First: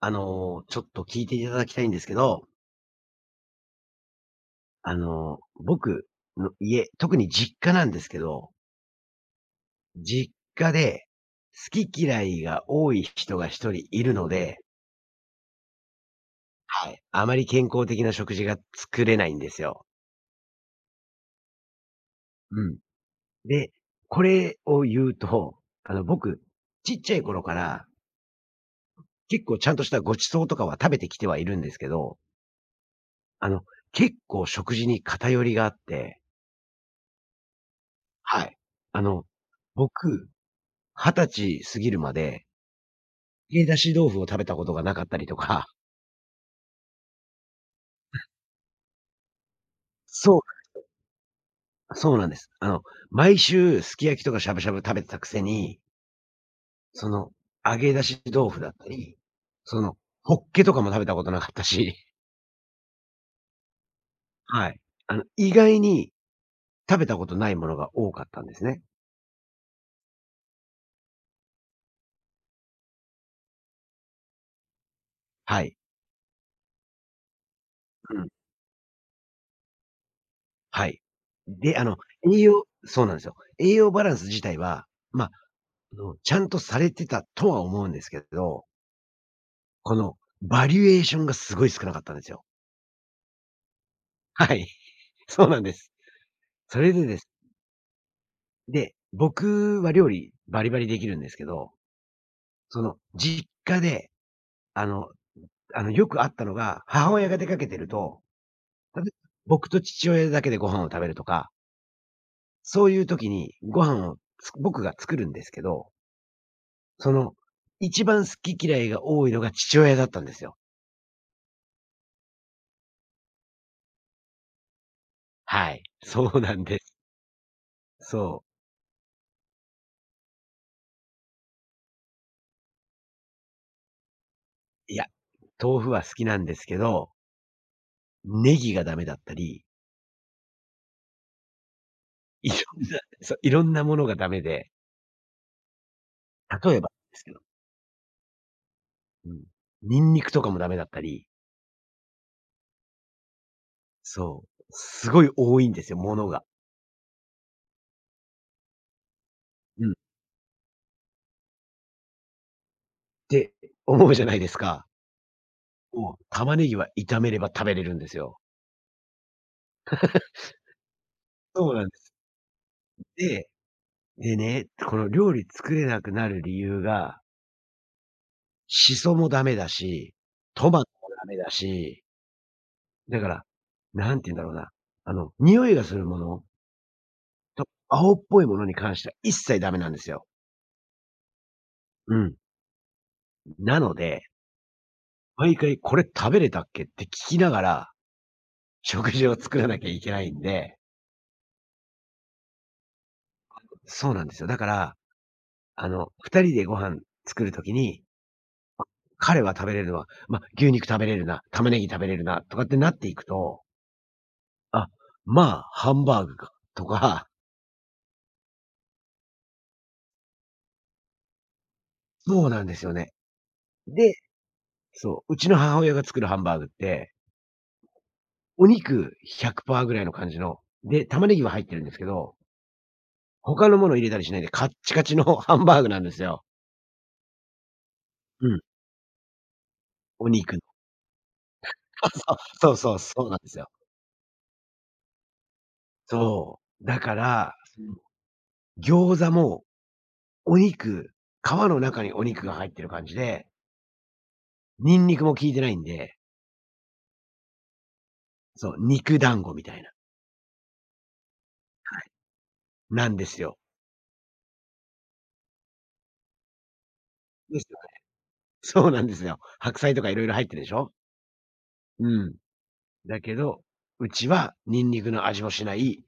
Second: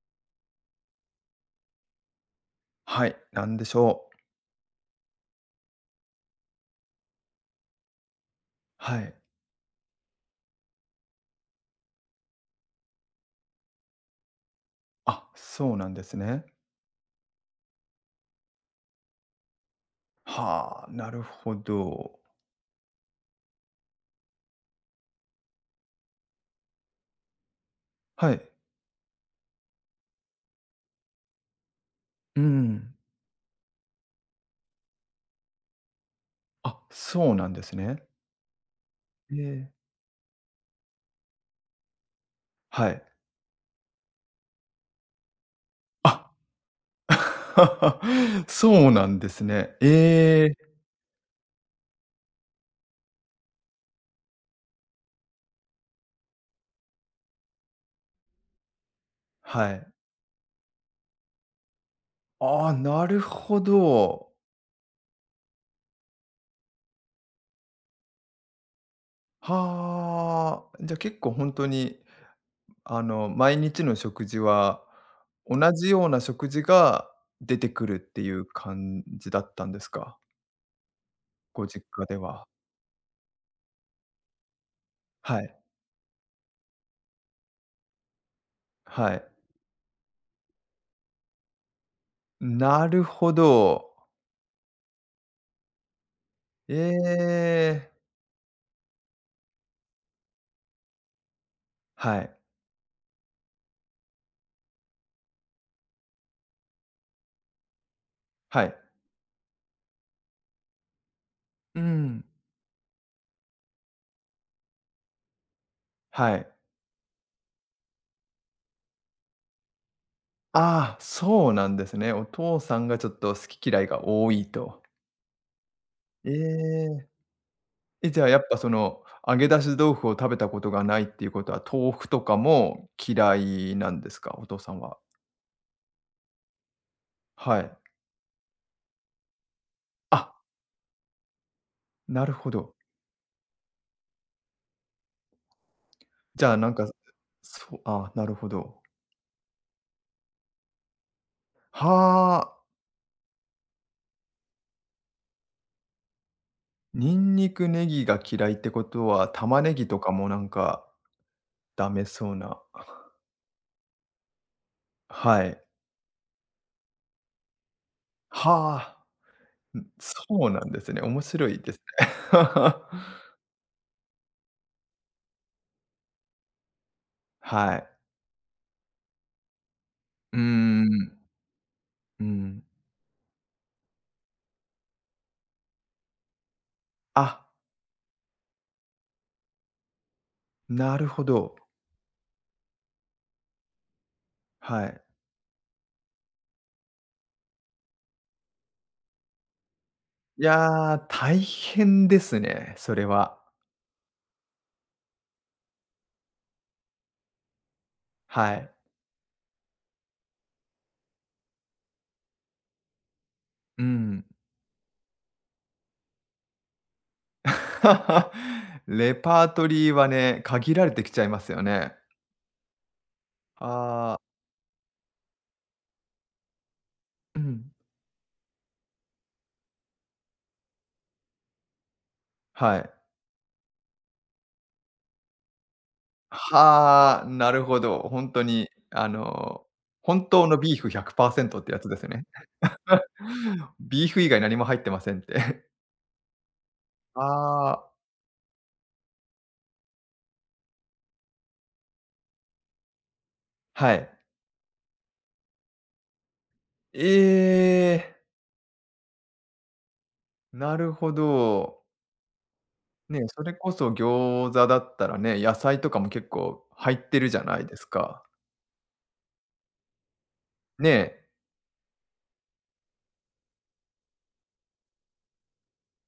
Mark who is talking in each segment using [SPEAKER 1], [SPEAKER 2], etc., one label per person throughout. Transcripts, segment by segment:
[SPEAKER 1] ちょっと聞いていただきたいんですけど、
[SPEAKER 2] はい、なんでしょう。
[SPEAKER 1] 僕の家、特に実家なんですけど、
[SPEAKER 2] はい。
[SPEAKER 1] 実家で好き嫌いが多い人が一人いるので、
[SPEAKER 2] あ、そうなんですね。
[SPEAKER 1] はい、あまり健康的な食事が作れないんですよ。
[SPEAKER 2] はあ、なるほど。
[SPEAKER 1] うん。で、これを言うと、僕、ちっちゃい頃から
[SPEAKER 2] はい。
[SPEAKER 1] 結構ちゃんとしたご馳走とかは食べてきてはいるんですけど、
[SPEAKER 2] うん。
[SPEAKER 1] あの、結構食事に偏りがあって、
[SPEAKER 2] あ、そうなんですね。
[SPEAKER 1] はい。あの、
[SPEAKER 2] ええ、
[SPEAKER 1] 僕20歳過ぎるまで、
[SPEAKER 2] はい。
[SPEAKER 1] 揚げ出し豆腐を食べたことがなかったりとか、
[SPEAKER 2] あ、そうなんですね。
[SPEAKER 1] そう、
[SPEAKER 2] ええ、
[SPEAKER 1] そうなんです。毎週すき焼きとかしゃぶしゃぶ食べてたくせに、その、揚げ出し豆腐だったり、
[SPEAKER 2] は
[SPEAKER 1] そ
[SPEAKER 2] い。
[SPEAKER 1] の、ホッケとかも食べたことなかったし、
[SPEAKER 2] ああ、なるほど。
[SPEAKER 1] はい。意外に食べたことないものが多かったんですね。
[SPEAKER 2] はあ。じゃ、結構本当に、毎日の食事は、
[SPEAKER 1] は
[SPEAKER 2] 同
[SPEAKER 1] い。
[SPEAKER 2] じような食事が出てくるっ
[SPEAKER 1] う
[SPEAKER 2] てい
[SPEAKER 1] ん。
[SPEAKER 2] う感じだったんですか？
[SPEAKER 1] はい。
[SPEAKER 2] ご
[SPEAKER 1] で、
[SPEAKER 2] 実家で
[SPEAKER 1] 栄
[SPEAKER 2] は。
[SPEAKER 1] 養そうなんですよ。栄養バランス自体は、まあ、
[SPEAKER 2] はい。
[SPEAKER 1] ちゃんとされてたとは思うんですけど、
[SPEAKER 2] はい。
[SPEAKER 1] このバリエーションがすごい少なかったんですよ。
[SPEAKER 2] なるほど。
[SPEAKER 1] はい、そうなんです。
[SPEAKER 2] え
[SPEAKER 1] それでです。
[SPEAKER 2] え。
[SPEAKER 1] で、僕は料理バリバリできるんですけど、
[SPEAKER 2] はい。
[SPEAKER 1] その実家で、あのよくあったのが、母親が出かけてると、
[SPEAKER 2] はい。
[SPEAKER 1] 例えば僕と父親だけでご飯を食べるとか、
[SPEAKER 2] うん。
[SPEAKER 1] そういう時にご飯を僕が作るんですけど、
[SPEAKER 2] はい。
[SPEAKER 1] その、一番好き嫌いが多いのが父親だったんですよ。
[SPEAKER 2] ああ、そうなんですね。お父さんがちょっと好き嫌いが多いと。
[SPEAKER 1] はい、
[SPEAKER 2] え
[SPEAKER 1] そうなんです。
[SPEAKER 2] え。え、じゃあや
[SPEAKER 1] そ
[SPEAKER 2] っぱ
[SPEAKER 1] う。
[SPEAKER 2] その、揚げ出し豆腐を食べたことがないっていうことは、豆腐とかも嫌いなんですか？お父さん
[SPEAKER 1] い
[SPEAKER 2] は。
[SPEAKER 1] や、豆腐は好きなんですけど、
[SPEAKER 2] はい。
[SPEAKER 1] ネギがダメだったり、
[SPEAKER 2] あ、なるほど。
[SPEAKER 1] いろんなものがダメで
[SPEAKER 2] じゃあなん
[SPEAKER 1] 例えば
[SPEAKER 2] か、
[SPEAKER 1] ですけど、
[SPEAKER 2] そう、ああ、なるほど。
[SPEAKER 1] うん。ニンニクとかもダメだったり、
[SPEAKER 2] はあ。
[SPEAKER 1] そう、すごい多いんですよ、ものが。
[SPEAKER 2] ニンニク、ネギが嫌いってことは、玉ね
[SPEAKER 1] う
[SPEAKER 2] ぎ
[SPEAKER 1] ん。
[SPEAKER 2] と
[SPEAKER 1] っ
[SPEAKER 2] かもなんかダメそうな、
[SPEAKER 1] て思うじゃないですか。
[SPEAKER 2] はい。
[SPEAKER 1] もう玉ねぎは炒めれば食べれるんですよ。
[SPEAKER 2] はあ、うん、そうなんですね。面白い
[SPEAKER 1] そ
[SPEAKER 2] で
[SPEAKER 1] う
[SPEAKER 2] す
[SPEAKER 1] なんで
[SPEAKER 2] ね。
[SPEAKER 1] す。で、でね、この料理作れなくなる理由が、
[SPEAKER 2] はい。
[SPEAKER 1] シソもダメだし、
[SPEAKER 2] うー
[SPEAKER 1] トマトも
[SPEAKER 2] ん、
[SPEAKER 1] ダメだし、
[SPEAKER 2] うん。
[SPEAKER 1] だから、何て言うんだろうな、匂いがするもの
[SPEAKER 2] あ、
[SPEAKER 1] と、青っぽいものに関しては一切ダメなんですよ。
[SPEAKER 2] なるほど。
[SPEAKER 1] うん。なので、
[SPEAKER 2] はい。
[SPEAKER 1] 毎回これ食べれたっけって聞きながら食事を作らなきゃいけないん
[SPEAKER 2] い
[SPEAKER 1] で、
[SPEAKER 2] やー、大変ですね、それは。
[SPEAKER 1] そうなんですよ。だから、二人でご飯作るときに、
[SPEAKER 2] はい。
[SPEAKER 1] 彼は食べれるのは、ま、牛肉食べれるな、玉ねぎ食べれるなとかってなっていくと、
[SPEAKER 2] うん。
[SPEAKER 1] あ、まあ、ハンバーグかとか、
[SPEAKER 2] レパートリーはね、限られてきちゃいますよね。
[SPEAKER 1] そうなんですよね。
[SPEAKER 2] あ
[SPEAKER 1] で、
[SPEAKER 2] あ、
[SPEAKER 1] そう、うちの母親が作るハンバーグって、
[SPEAKER 2] うん、
[SPEAKER 1] お肉100%ぐらいの感じの、で、玉ねぎは入ってるんですけど、
[SPEAKER 2] はい。
[SPEAKER 1] 他のもの入れたりしないでカッチカチの ハンバーグなんですよ。
[SPEAKER 2] はあ、なるほど。本当
[SPEAKER 1] うん、
[SPEAKER 2] に、本
[SPEAKER 1] お
[SPEAKER 2] 当
[SPEAKER 1] 肉
[SPEAKER 2] の
[SPEAKER 1] の。
[SPEAKER 2] ビーフ100%ってやつですね。
[SPEAKER 1] そうそうそうそう、そうなんですよ。
[SPEAKER 2] ビーフ以外何も入ってませんって。
[SPEAKER 1] そう。だから、
[SPEAKER 2] あ
[SPEAKER 1] そ
[SPEAKER 2] あ。
[SPEAKER 1] 餃子もお肉、皮の中にお肉が入ってる感じで、
[SPEAKER 2] はい。
[SPEAKER 1] ニンニクも効いてないんで、
[SPEAKER 2] ええ、
[SPEAKER 1] そう、肉団子みたいな、
[SPEAKER 2] なるほど。
[SPEAKER 1] はい、なん
[SPEAKER 2] ね、
[SPEAKER 1] で
[SPEAKER 2] そ
[SPEAKER 1] す
[SPEAKER 2] れ
[SPEAKER 1] よ。
[SPEAKER 2] こそ餃子だったらね、野菜とかも結構入ってるじゃな
[SPEAKER 1] で
[SPEAKER 2] い
[SPEAKER 1] す
[SPEAKER 2] で
[SPEAKER 1] よ
[SPEAKER 2] す
[SPEAKER 1] ね。
[SPEAKER 2] か。
[SPEAKER 1] そうなんですよ。白菜とか色々入ってるでしょ。
[SPEAKER 2] ね、
[SPEAKER 1] うん。だけど、うちはニンニクの味もしない、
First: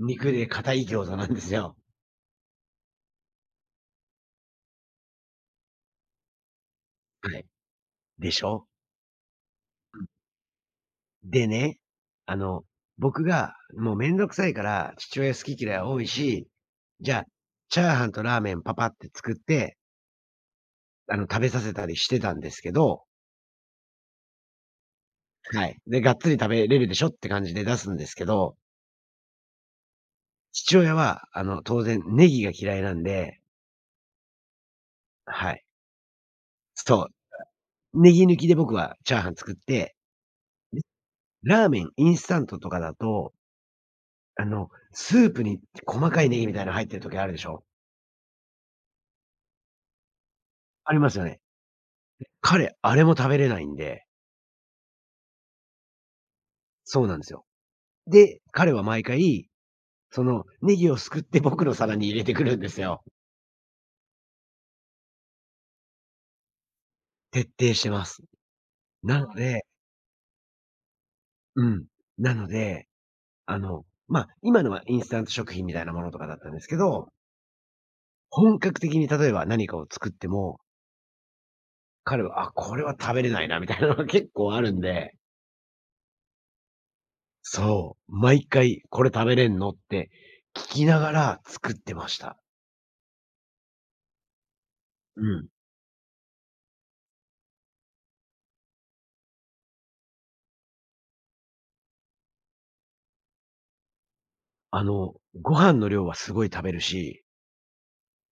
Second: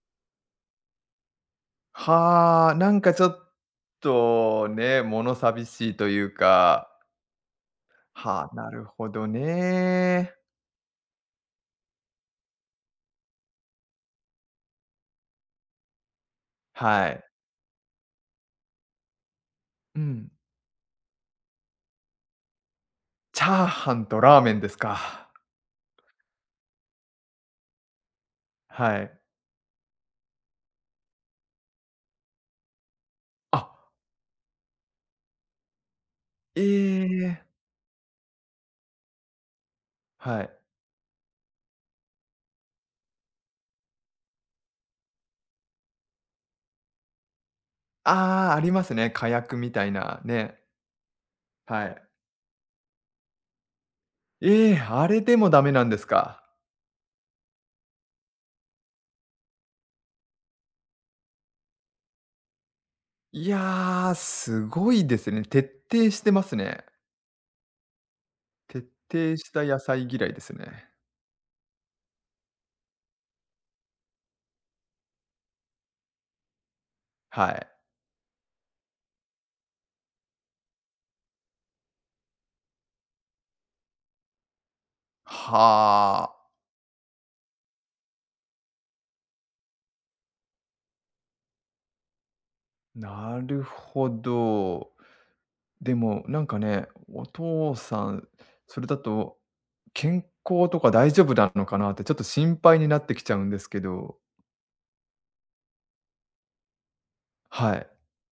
[SPEAKER 1] 肉で硬い餃子なんですよ。
[SPEAKER 2] はあ、なんかちょっとね、物寂しいというか、
[SPEAKER 1] はい。でし
[SPEAKER 2] はあ、
[SPEAKER 1] ょ。
[SPEAKER 2] なるほど
[SPEAKER 1] うん。
[SPEAKER 2] ね。
[SPEAKER 1] でね、あの、僕がもうめんどくさいから、父親好き嫌い多いし、
[SPEAKER 2] は
[SPEAKER 1] じゃ
[SPEAKER 2] い。
[SPEAKER 1] あ、チャーハンとラーメンパパって作って
[SPEAKER 2] うん。
[SPEAKER 1] 食べさせたりしてたんですけど、
[SPEAKER 2] チャーハンとラーメンですか。
[SPEAKER 1] はい。で、がっつり食べれるでしょって感じで出すんですけど、
[SPEAKER 2] はい。
[SPEAKER 1] 父親は、当然ネギが嫌いなんで、
[SPEAKER 2] あ、
[SPEAKER 1] はい。
[SPEAKER 2] え
[SPEAKER 1] そ
[SPEAKER 2] え、
[SPEAKER 1] う、ネギ抜きで僕はチャーハン作って、
[SPEAKER 2] はい。
[SPEAKER 1] で、ラーメン、インスタントとかだと、スープに細かいネギみたいなの入ってる時あるでしょ？
[SPEAKER 2] ああ、ありますね。火薬みたいな、ね。
[SPEAKER 1] ありますよね。
[SPEAKER 2] はい。
[SPEAKER 1] 彼、あれも食べれないんで、
[SPEAKER 2] ええ、あれでもダメなんですか。
[SPEAKER 1] そうなんですよ。で、彼は毎回、そのネギをすくって僕の皿に入れてくるんですよ。
[SPEAKER 2] いや、すごいですね。徹底してますね。
[SPEAKER 1] 徹底してます。
[SPEAKER 2] 徹
[SPEAKER 1] なの
[SPEAKER 2] 底した
[SPEAKER 1] で
[SPEAKER 2] 野菜嫌いですね。
[SPEAKER 1] うん。なので、まあ、今のはインスタント食品みたいなものとかだったんですけど、
[SPEAKER 2] はい。
[SPEAKER 1] 本格的に例えば何かを作っても、彼は、あ、これは食べれないなみたいなのが結構あるんで、
[SPEAKER 2] はあ、
[SPEAKER 1] そう、毎回これ食べれんのって聞きながら作ってました。
[SPEAKER 2] なるほど。
[SPEAKER 1] うん。
[SPEAKER 2] でも、なんかね、お父さん、それだと、健康とか大丈夫なのかなってちょっと心配になってきちゃうんですけど、
[SPEAKER 1] あの、ご飯の量はすごい食べるし、
[SPEAKER 2] はい。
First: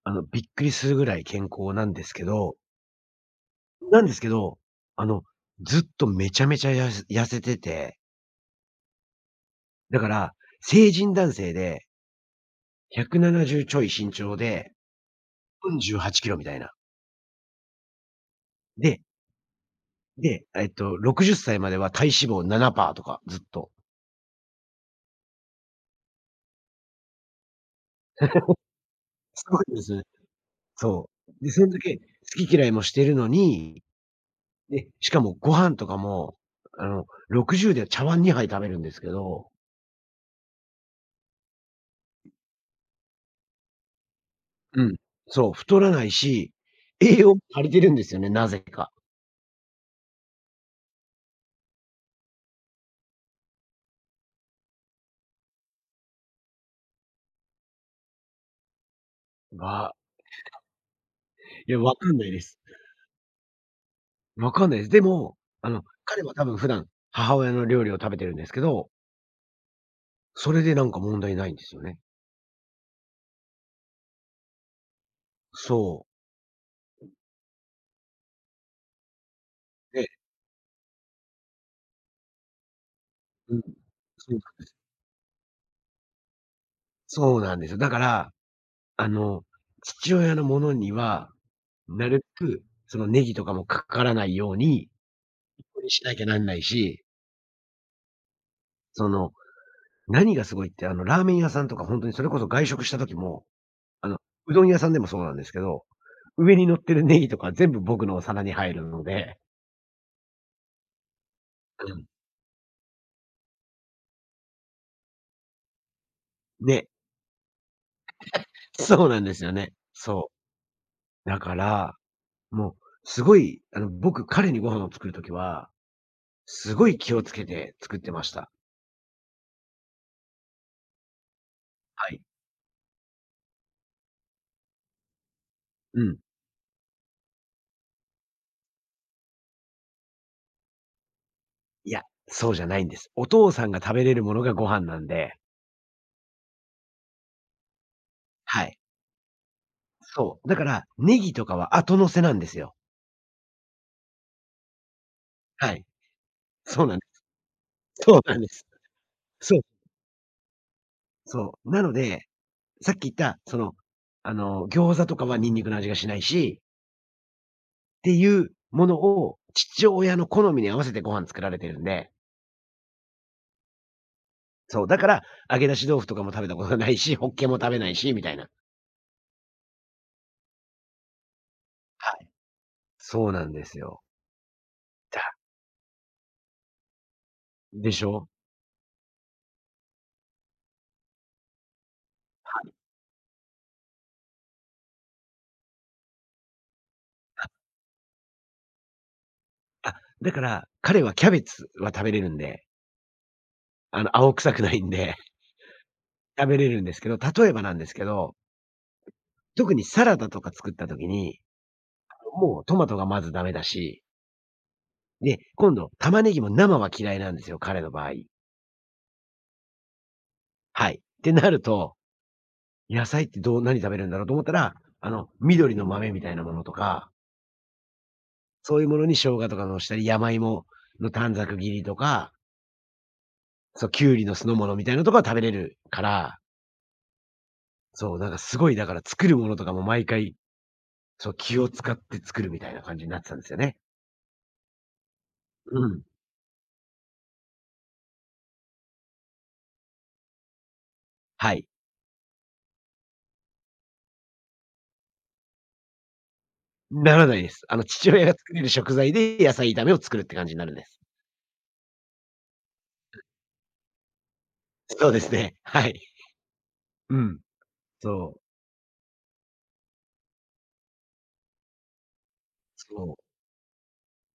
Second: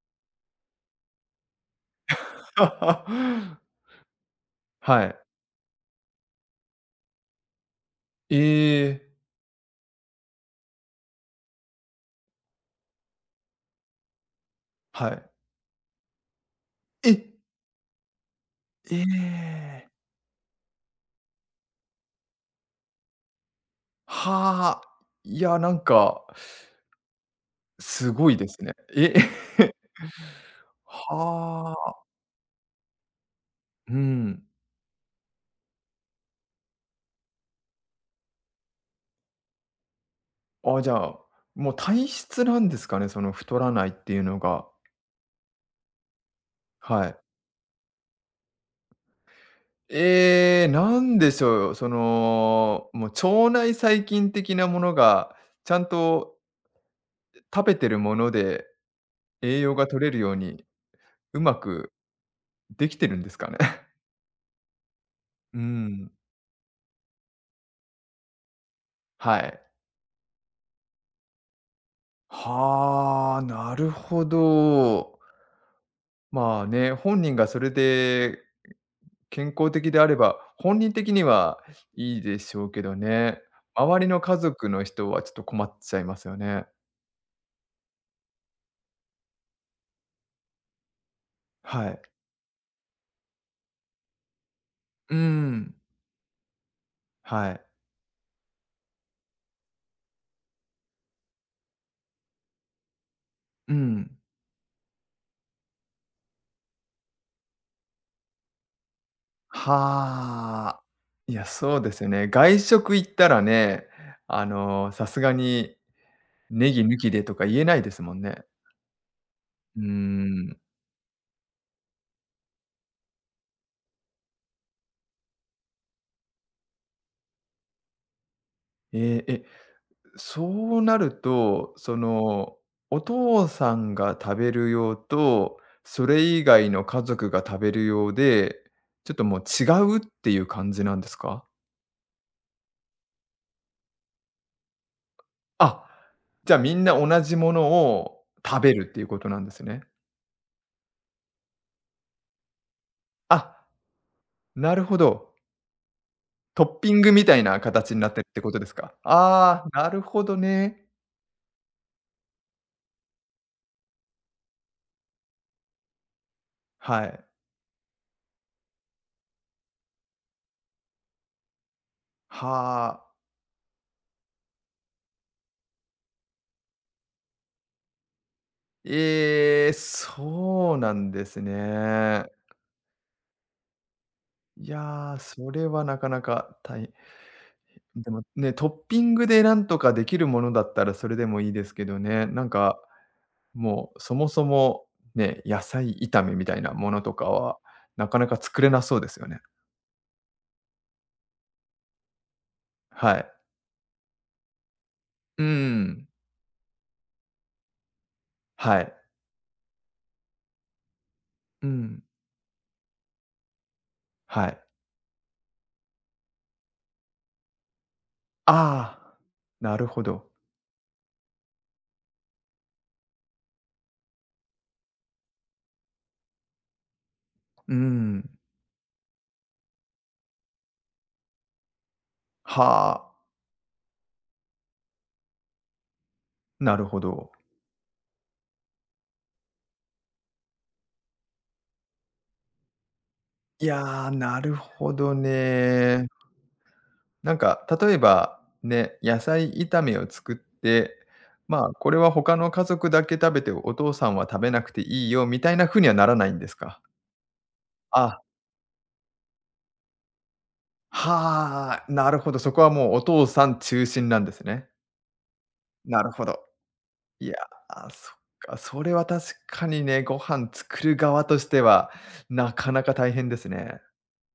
[SPEAKER 1] びっくりするぐらい健康なんですけど なんですけど、
[SPEAKER 2] は
[SPEAKER 1] あ
[SPEAKER 2] い。
[SPEAKER 1] の、ずっとめちゃめちゃ痩せてて、
[SPEAKER 2] ええ、
[SPEAKER 1] だから、成人男性で170ちょい身長で、
[SPEAKER 2] はい。
[SPEAKER 1] 48キロみたいな。
[SPEAKER 2] え！え
[SPEAKER 1] で、
[SPEAKER 2] え。
[SPEAKER 1] で、えっと、60歳までは体脂肪7%とか、ずっと。
[SPEAKER 2] はあ。いや、なんか、すごいですね。え、
[SPEAKER 1] すごい ですね。そう。で、そん
[SPEAKER 2] は
[SPEAKER 1] だけ
[SPEAKER 2] あ。
[SPEAKER 1] 好き嫌いもしてるのに、
[SPEAKER 2] うん。
[SPEAKER 1] で、しかもご飯とかも、あの、60で茶碗2杯食べるんですけど、
[SPEAKER 2] あ、じゃあ、もう体質なんですかね、その太らないっていうのが。
[SPEAKER 1] うん。そう、太らないし、
[SPEAKER 2] は
[SPEAKER 1] 栄
[SPEAKER 2] い。
[SPEAKER 1] 養も足りてるんですよね、なぜか。
[SPEAKER 2] えーなんでしょう、その、もう腸内細菌的なものが、ちゃんと食べてるもので栄養が
[SPEAKER 1] わ
[SPEAKER 2] 取れるように、うま
[SPEAKER 1] いや、
[SPEAKER 2] く
[SPEAKER 1] わかんないです。
[SPEAKER 2] できてるんですかね。
[SPEAKER 1] わかんないです。でも、
[SPEAKER 2] うん。
[SPEAKER 1] 彼は多分普段、母親の料理を食べてるんですけど、
[SPEAKER 2] はい。
[SPEAKER 1] それでなんか問題ないんですよね。
[SPEAKER 2] はあ、なるほど。
[SPEAKER 1] そう。
[SPEAKER 2] まあね、本人がそれで健康的であ
[SPEAKER 1] で
[SPEAKER 2] れば、本人的にはいいでしょうけどね。
[SPEAKER 1] うん。
[SPEAKER 2] 周りの
[SPEAKER 1] そ
[SPEAKER 2] 家
[SPEAKER 1] う
[SPEAKER 2] 族の人はちょっと困っちゃいますよね。
[SPEAKER 1] そうなんですよ。だから、あの、父親のものには、
[SPEAKER 2] はい。
[SPEAKER 1] なるべく、そのネギとかもかからないように、
[SPEAKER 2] うーん。
[SPEAKER 1] しなきゃなんないし、
[SPEAKER 2] はい。
[SPEAKER 1] その、何がすごいって、ラーメン屋さんとか本当にそれこそ外食した時も、
[SPEAKER 2] う
[SPEAKER 1] あ
[SPEAKER 2] ん。
[SPEAKER 1] の、うどん屋さんでもそうなんですけど、上に乗ってるネギとか全部僕のお皿に入るので、
[SPEAKER 2] はあ。いや、そうで
[SPEAKER 1] う
[SPEAKER 2] す
[SPEAKER 1] ん、
[SPEAKER 2] よね。外食行ったらね、さすがにネギ
[SPEAKER 1] ね、
[SPEAKER 2] 抜きでとか言えないですもんね。
[SPEAKER 1] そうなんですよね。
[SPEAKER 2] うー
[SPEAKER 1] そ
[SPEAKER 2] ん。
[SPEAKER 1] う。だから、もうすごい、僕、彼にご飯を作る時はすごい気をつけて作ってました。
[SPEAKER 2] ええ、え、そうなると、そ
[SPEAKER 1] はい。
[SPEAKER 2] の、お父さんが食べる用と、
[SPEAKER 1] う
[SPEAKER 2] そ
[SPEAKER 1] ん。
[SPEAKER 2] れ以外の家族が食べる用で、ちょっともう違うっていう感じなんですか？
[SPEAKER 1] いや、そうじゃないんです。お父さんが食べれるものがご飯なんで。
[SPEAKER 2] あ、じゃあみんな同じものを食
[SPEAKER 1] は
[SPEAKER 2] べ
[SPEAKER 1] い。
[SPEAKER 2] るっていうことなんですね。
[SPEAKER 1] そう。だから、ネギとかは後乗せなんですよ。
[SPEAKER 2] あ、なるほど。
[SPEAKER 1] はい。
[SPEAKER 2] トッ
[SPEAKER 1] そう
[SPEAKER 2] ピ
[SPEAKER 1] なん
[SPEAKER 2] ン
[SPEAKER 1] で
[SPEAKER 2] グ
[SPEAKER 1] す。
[SPEAKER 2] みたいな形になっ
[SPEAKER 1] そ
[SPEAKER 2] て
[SPEAKER 1] う
[SPEAKER 2] るっ
[SPEAKER 1] な
[SPEAKER 2] て
[SPEAKER 1] んで
[SPEAKER 2] ことで
[SPEAKER 1] す。
[SPEAKER 2] すか？
[SPEAKER 1] そう、
[SPEAKER 2] ああ、なるほどね。
[SPEAKER 1] そう。なので、さっき言った、餃子とかはニンニクの味がしないし、
[SPEAKER 2] はい。
[SPEAKER 1] っていうものを父親の好みに合わせてご飯作られてるんで。
[SPEAKER 2] はあ。
[SPEAKER 1] そう、だから、揚げ出し豆腐とかも食べたことがないし、ホッケも食べないし、みたいな。
[SPEAKER 2] ええ、そうなんです
[SPEAKER 1] はい。
[SPEAKER 2] ね。
[SPEAKER 1] そうなんですよ。
[SPEAKER 2] いやー、
[SPEAKER 1] だ
[SPEAKER 2] それはなかなか大
[SPEAKER 1] でし
[SPEAKER 2] でも
[SPEAKER 1] ょ？
[SPEAKER 2] ね、トッピングでなんとかできるものだったらそれでもいいですけどね、なんか、もうそもそもね、野菜炒めみたいなものとかは、なかなか作れなそうですよね。
[SPEAKER 1] あ、だから、彼はキャベツは食べれるんで、
[SPEAKER 2] はい。
[SPEAKER 1] 青臭くないんで、
[SPEAKER 2] うーん。
[SPEAKER 1] 食べれるんですけど、例えばなんですけど、
[SPEAKER 2] はい。
[SPEAKER 1] 特にサラダとか作った時に、
[SPEAKER 2] うん。
[SPEAKER 1] もうトマトがまずダメだし、
[SPEAKER 2] はい。
[SPEAKER 1] で、今度玉ねぎも生は嫌いなんですよ、彼の場合。
[SPEAKER 2] ああ、なるほど。
[SPEAKER 1] はい。ってなると、野菜って何食べるんだろうと思ったら、緑の豆みたいなものとか、
[SPEAKER 2] うーん。
[SPEAKER 1] そういうものに生姜とかのしたり、山芋の短冊切りとか、
[SPEAKER 2] はあ、
[SPEAKER 1] そう、きゅうりの酢の物みたいなのとかは食べれるから
[SPEAKER 2] なるほど。
[SPEAKER 1] そう、なんかすごいだから作るものとかも毎回、そう、気を使って作るみたいな感じになってたんですよ
[SPEAKER 2] い
[SPEAKER 1] ね。
[SPEAKER 2] やー、なるほど
[SPEAKER 1] うん。
[SPEAKER 2] ね。なんか、例えば、ね、野菜炒めを作って、
[SPEAKER 1] は
[SPEAKER 2] ま
[SPEAKER 1] い。
[SPEAKER 2] あ、これは他の家族だけ食べて、お父さんは食べなくていいよみたいな風にはならないんですか？
[SPEAKER 1] ならないです。父
[SPEAKER 2] あ、
[SPEAKER 1] 親が作れる食材で野菜炒めを作るって感じになるんです。
[SPEAKER 2] はあ、なるほど、そこはもうお父さん中心なんですね。
[SPEAKER 1] そうですね。はい。
[SPEAKER 2] なるほど。
[SPEAKER 1] う
[SPEAKER 2] いや
[SPEAKER 1] ん。
[SPEAKER 2] ー、そっ
[SPEAKER 1] そう。
[SPEAKER 2] か、それは確かにね、ご飯作る側としては、なかなか大
[SPEAKER 1] そう。
[SPEAKER 2] 変ですね。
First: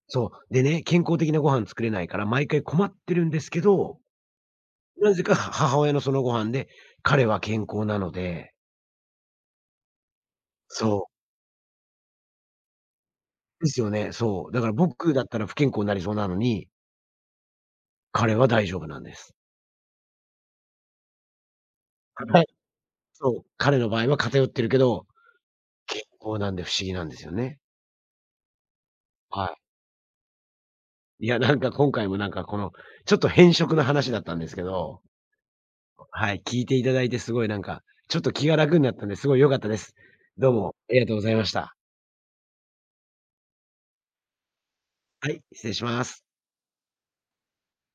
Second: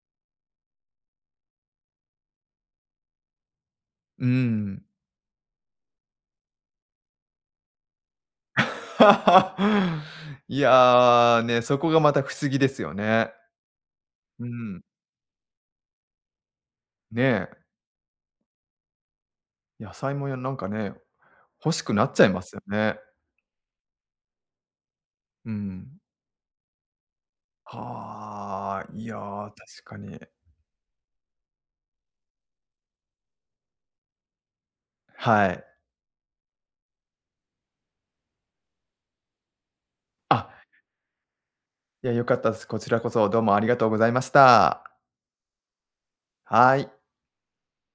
[SPEAKER 1] そう。でね、健康的なご飯作れないから毎回困ってるんですけど、
[SPEAKER 2] うーん。
[SPEAKER 1] なぜか母親のそのご飯で、彼は健康なので、
[SPEAKER 2] いや
[SPEAKER 1] そう。
[SPEAKER 2] ー、ね、そこがまた不思議ですよね。
[SPEAKER 1] ですよね、
[SPEAKER 2] う
[SPEAKER 1] そう。だから
[SPEAKER 2] ん、
[SPEAKER 1] 僕だったら不健康になりそうなのに、
[SPEAKER 2] ねえ。
[SPEAKER 1] 彼は大丈夫なんです。
[SPEAKER 2] 野菜も、やなんかね、欲しくなっちゃい
[SPEAKER 1] は
[SPEAKER 2] ま
[SPEAKER 1] い。
[SPEAKER 2] すよね。
[SPEAKER 1] そう、彼の場合は偏ってるけど、
[SPEAKER 2] うん。
[SPEAKER 1] 健康なんで不思議なんですよね。
[SPEAKER 2] はあ、いや、
[SPEAKER 1] は
[SPEAKER 2] 確かに。
[SPEAKER 1] い。いや、なんか今回もなんかこの、ちょっと偏食の話だったんですけど、
[SPEAKER 2] はい。
[SPEAKER 1] はい、聞いていただいてすごいなんか、ちょっと気が楽になったんで、すごい良かったです。
[SPEAKER 2] あ、
[SPEAKER 1] どうもありがとうございました。
[SPEAKER 2] いや、良かったです。こちらこそどうもありがとうございました。
[SPEAKER 1] はい、失礼します。
[SPEAKER 2] はい。